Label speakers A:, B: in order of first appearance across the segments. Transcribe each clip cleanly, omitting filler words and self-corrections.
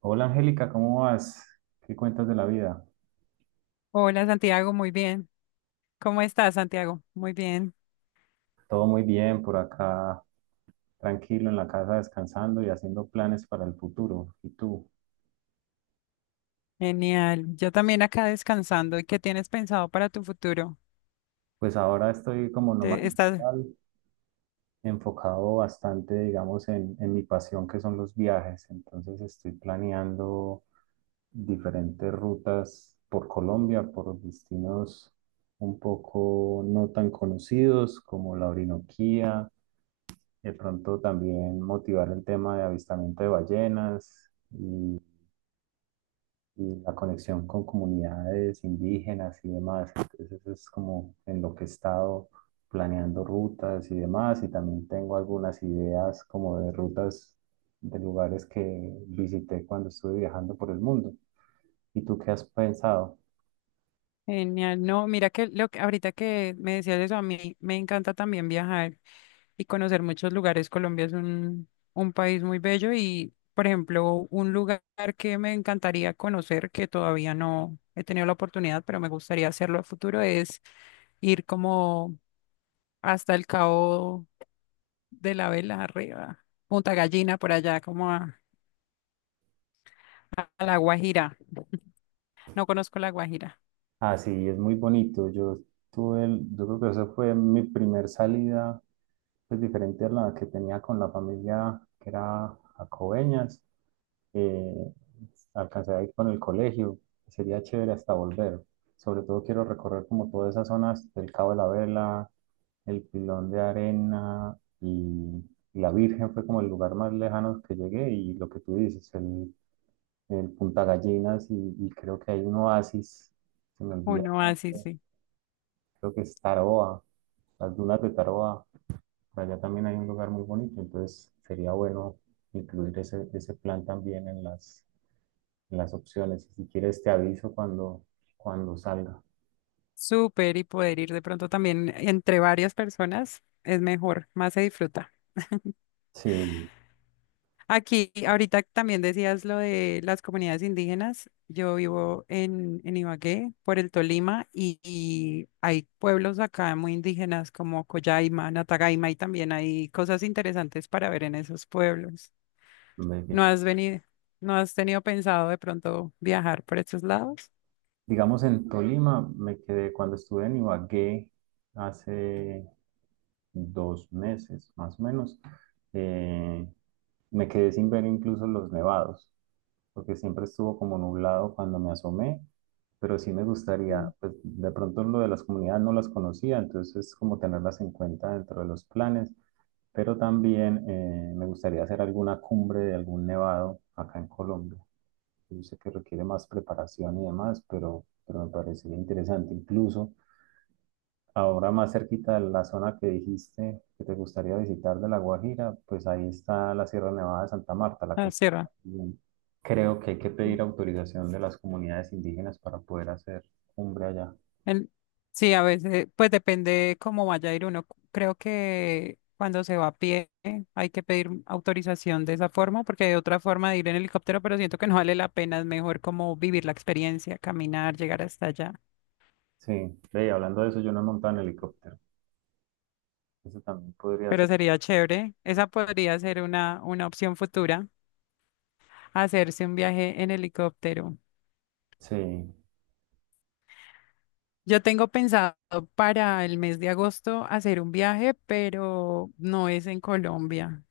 A: Hola Angélica, ¿cómo vas? ¿Qué cuentas de la vida?
B: Hola Santiago, muy bien. ¿Cómo estás, Santiago? Muy bien.
A: Todo muy bien por acá, tranquilo en la casa, descansando y haciendo planes para el futuro. ¿Y tú?
B: Genial. Yo también acá descansando. ¿Y qué tienes pensado para tu futuro?
A: Pues ahora estoy como nómada
B: ¿Te- estás
A: digital, enfocado bastante, digamos, en mi pasión que son los viajes. Entonces estoy planeando diferentes rutas por Colombia, por destinos un poco no tan conocidos como la Orinoquía. De pronto también motivar el tema de avistamiento de ballenas y, y la conexión con comunidades indígenas y demás. Entonces eso es como en lo que he estado planeando rutas y demás. Y también tengo algunas ideas como de rutas de lugares que visité cuando estuve viajando por el mundo. ¿Y tú qué has pensado?
B: genial. No, mira que lo que ahorita que me decías eso, a mí me encanta también viajar y conocer muchos lugares. Colombia es un país muy bello y, por ejemplo, un lugar que me encantaría conocer, que todavía no he tenido la oportunidad, pero me gustaría hacerlo a futuro, es ir como hasta el Cabo de la Vela arriba. Punta Gallina por allá, como a La Guajira. No conozco La Guajira.
A: Ah, sí, es muy bonito. Yo yo creo que esa fue mi primer salida pues diferente a la que tenía con la familia que era a Coveñas. eh, Alcancé a ir con el colegio, sería chévere hasta volver. Sobre todo quiero recorrer como todas esas zonas del Cabo de la Vela, el Pilón de Arena y la Virgen fue como el lugar más lejano que llegué, y lo que tú dices, el Punta Gallinas y creo que hay un oasis, se me olvida el
B: Uno así, sí.
A: nombre,
B: Sí.
A: creo que es Taroa, las dunas de Taroa. Por allá también hay un lugar muy bonito, entonces sería bueno incluir ese plan también en en las opciones. Si quieres, te aviso cuando salga.
B: Súper, y poder ir de pronto también entre varias personas es mejor, más se disfruta.
A: Sí,
B: Aquí, ahorita también decías lo de las comunidades indígenas. Yo vivo en Ibagué, por el Tolima, y hay pueblos acá muy indígenas como Collaima, Natagaima, y también hay cosas interesantes para ver en esos pueblos.
A: me he
B: ¿No
A: dicho.
B: has venido, no has tenido pensado de pronto viajar por estos lados?
A: Digamos, en Tolima me quedé cuando estuve en Ibagué hace 2 meses, más o menos. eh, Me quedé sin ver incluso los nevados, porque siempre estuvo como nublado cuando me asomé, pero sí me
B: Mm.
A: gustaría, pues de pronto lo de las comunidades no las conocía, entonces como tenerlas en cuenta dentro de los planes, pero también me gustaría hacer alguna cumbre de algún nevado acá en Colombia. Yo sé que requiere más preparación y demás, pero me parecería interesante incluso. Ahora más cerquita de la zona que dijiste que te gustaría visitar de La Guajira, pues ahí está la Sierra Nevada de Santa Marta, la
B: Ah,
A: cosa
B: sí, va.
A: creo que hay que pedir autorización de las comunidades indígenas para poder hacer cumbre allá.
B: En- sí, a veces, pues depende cómo vaya a ir uno. Creo que cuando se va a pie hay que pedir autorización de esa forma, porque hay otra forma de ir en helicóptero, pero siento que no vale la pena, es mejor como vivir la experiencia, caminar, llegar hasta allá.
A: Sí, ve, y hablando de eso, yo no he montado en helicóptero. Eso también podría
B: Pero
A: ser.
B: sería chévere. Esa podría ser una opción futura, hacerse un viaje en helicóptero.
A: Sí,
B: Yo tengo pensado para el mes de agosto hacer un viaje, pero no es en Colombia.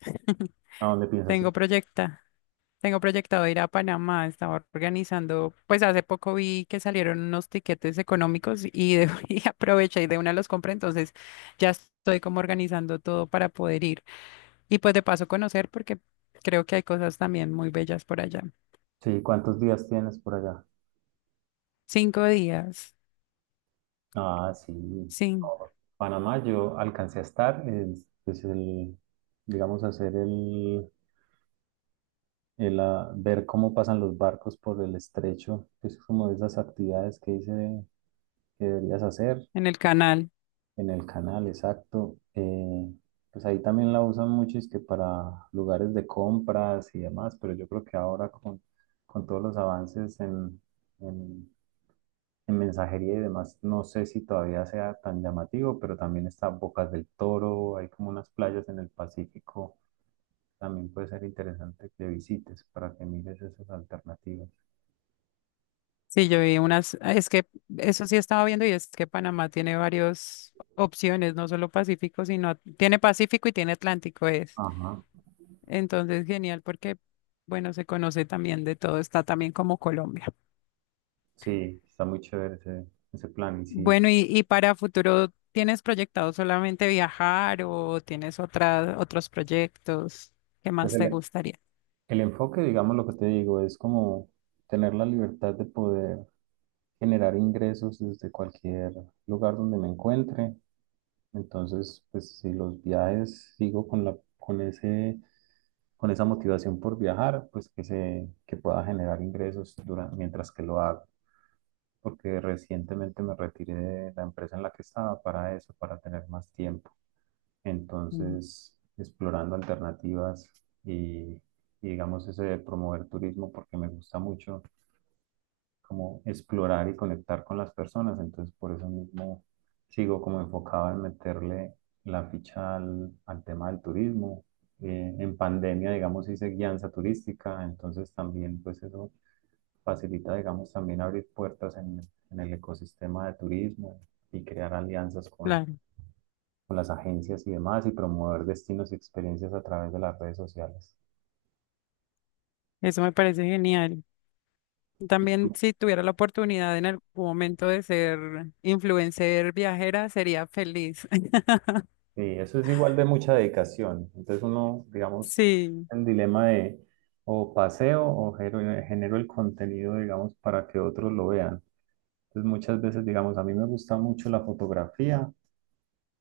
A: ¿a dónde piensas
B: Tengo
A: ir?
B: proyecta, tengo proyectado ir a Panamá. Estaba organizando, pues hace poco vi que salieron unos tiquetes económicos y aproveché y de una los compré, entonces ya estoy como organizando todo para poder ir. Y pues de paso conocer, porque creo que hay cosas también muy bellas por allá.
A: Sí, ¿cuántos días tienes por allá?
B: Cinco días,
A: Ah, sí.
B: sí,
A: No, Panamá yo alcancé a estar, es, pues digamos, hacer ver cómo pasan los barcos por el estrecho, que es como de esas actividades que dice que deberías hacer
B: en el canal.
A: en el canal, exacto. Pues ahí también la usan mucho, es que para lugares de compras y demás, pero yo creo que ahora con todos los avances en, en mensajería y demás, no sé si todavía sea tan llamativo, pero también está Bocas del Toro, hay como unas playas en el Pacífico, también puede ser interesante que visites para que mires esas alternativas.
B: Sí, yo vi unas, ah, es que eso sí estaba viendo, y es que Panamá tiene varias opciones, no solo Pacífico, sino tiene Pacífico y tiene Atlántico, es.
A: Ajá.
B: Entonces, genial porque, bueno, se conoce también de todo, está también como Colombia.
A: Sí, está muy chévere ese plan. Y sí,
B: Bueno, y para futuro, ¿tienes proyectado solamente viajar o tienes otros proyectos que
A: pues
B: más te gustaría?
A: el enfoque, digamos lo que te digo, es como tener la libertad de poder generar ingresos desde cualquier lugar donde me encuentre. Entonces, pues si los viajes sigo con con ese, con esa motivación por viajar, pues que se, que pueda generar ingresos durante, mientras que lo hago. Porque recientemente me retiré de la empresa en la que estaba para eso, para tener más tiempo.
B: Mm.
A: Entonces, explorando alternativas y, y digamos ese de promover turismo porque me gusta mucho como explorar y conectar con las personas. Entonces, por eso mismo sigo como enfocado en meterle la ficha al tema del turismo. En pandemia, digamos, hice guianza turística, entonces también pues eso facilita, digamos, también abrir puertas en el ecosistema de turismo y crear alianzas con
B: Claro,
A: con las agencias y demás y promover destinos y experiencias a través de las redes sociales.
B: eso me parece genial. También si tuviera la oportunidad en algún momento de ser influencer viajera, sería feliz.
A: Sí, eso es igual de mucha dedicación. Entonces uno, digamos,
B: Sí,
A: en dilema de o paseo o genero el contenido, digamos, para que otros lo vean. Entonces muchas veces, digamos, a mí me gusta mucho la fotografía,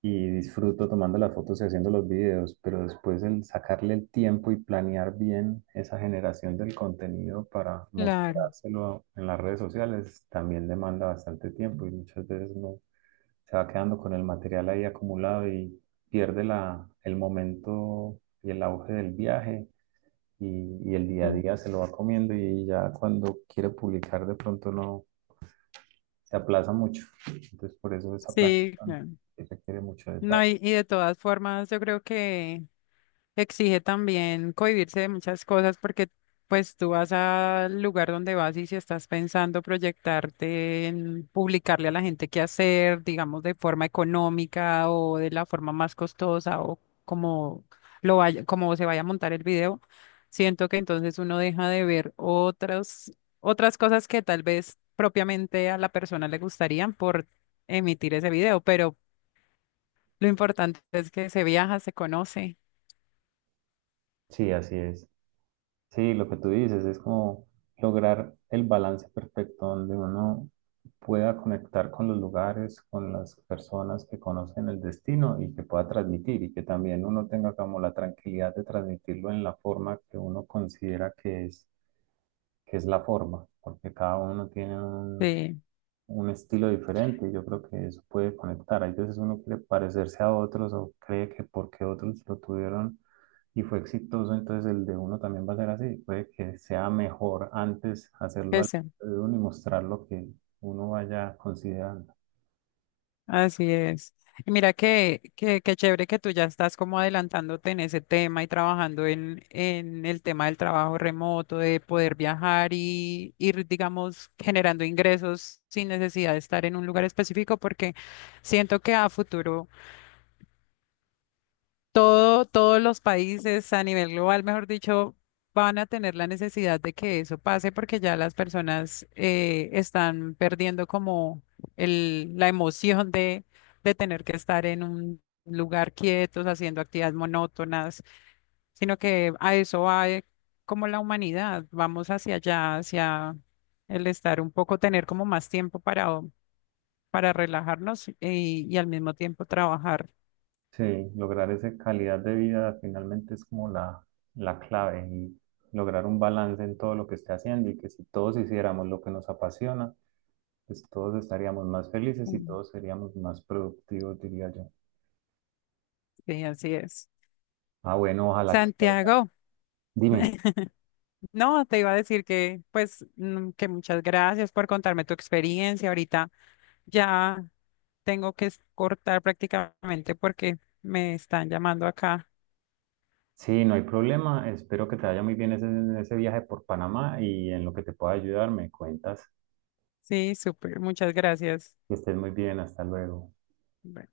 A: y disfruto tomando las fotos y haciendo los videos, pero después el sacarle el tiempo y planear bien esa generación del contenido para
B: claro.
A: mostrárselo en las redes sociales también demanda bastante tiempo y muchas veces uno se va quedando con el material ahí acumulado y pierde el momento y el auge del viaje y, y el día a
B: Sí.
A: día se lo va comiendo y ya cuando quiere publicar de pronto no se aplaza mucho. Entonces por eso esa
B: Sí,
A: planeación
B: claro.
A: que requiere mucho
B: No,
A: detalle.
B: y de todas formas, yo creo que exige también cohibirse de muchas cosas, porque pues tú vas al lugar donde vas y si estás pensando proyectarte en publicarle a la gente qué hacer, digamos de forma económica o de la forma más costosa, o como como se vaya a montar el video, siento que entonces uno deja de ver otras cosas que tal vez propiamente a la persona le gustarían por emitir ese video, pero lo importante es que se viaja, se conoce,
A: Sí, así es. Sí, lo que tú dices es como lograr el balance perfecto donde uno pueda conectar con los lugares, con las personas que conocen el destino y que pueda transmitir, y que también uno tenga como la tranquilidad de transmitirlo en la forma que uno considera que es la forma, porque cada uno tiene
B: sí,
A: un estilo diferente. Yo creo que eso puede conectar. Hay veces uno quiere parecerse a otros o cree que porque otros lo tuvieron y fue exitoso, entonces el de uno también va a ser así. Puede que sea mejor antes hacerlo al
B: eso.
A: de uno y mostrar lo que uno vaya considerando.
B: Así es. Y mira que, qué chévere que tú ya estás como adelantándote en ese tema y trabajando en el tema del trabajo remoto, de poder viajar y ir, digamos, generando ingresos sin necesidad de estar en un lugar específico, porque siento que a futuro todos los países a nivel global, mejor dicho, van a tener la necesidad de que eso pase, porque ya las personas están perdiendo como la emoción de tener que estar en un lugar quietos, haciendo actividades monótonas, sino que a eso va como la humanidad, vamos hacia allá, hacia el estar un poco, tener como más tiempo para relajarnos y al mismo tiempo trabajar.
A: Sí, lograr esa calidad de vida finalmente es como la clave y lograr un balance en todo lo que esté haciendo y que si todos hiciéramos lo que nos apasiona, pues todos estaríamos más felices y
B: Mm.
A: todos seríamos más productivos, diría yo.
B: Sí, así es.
A: Ah, bueno, ojalá que salga.
B: Santiago.
A: Dime.
B: No, te iba a decir que, pues, que muchas gracias por contarme tu experiencia. Ahorita ya tengo que cortar prácticamente, porque me están llamando acá.
A: Sí, no hay problema. Espero que te vaya muy bien ese viaje por Panamá y en lo que te pueda ayudar me cuentas.
B: Sí, súper, muchas gracias.
A: Que estés muy bien. Hasta luego.
B: Bueno.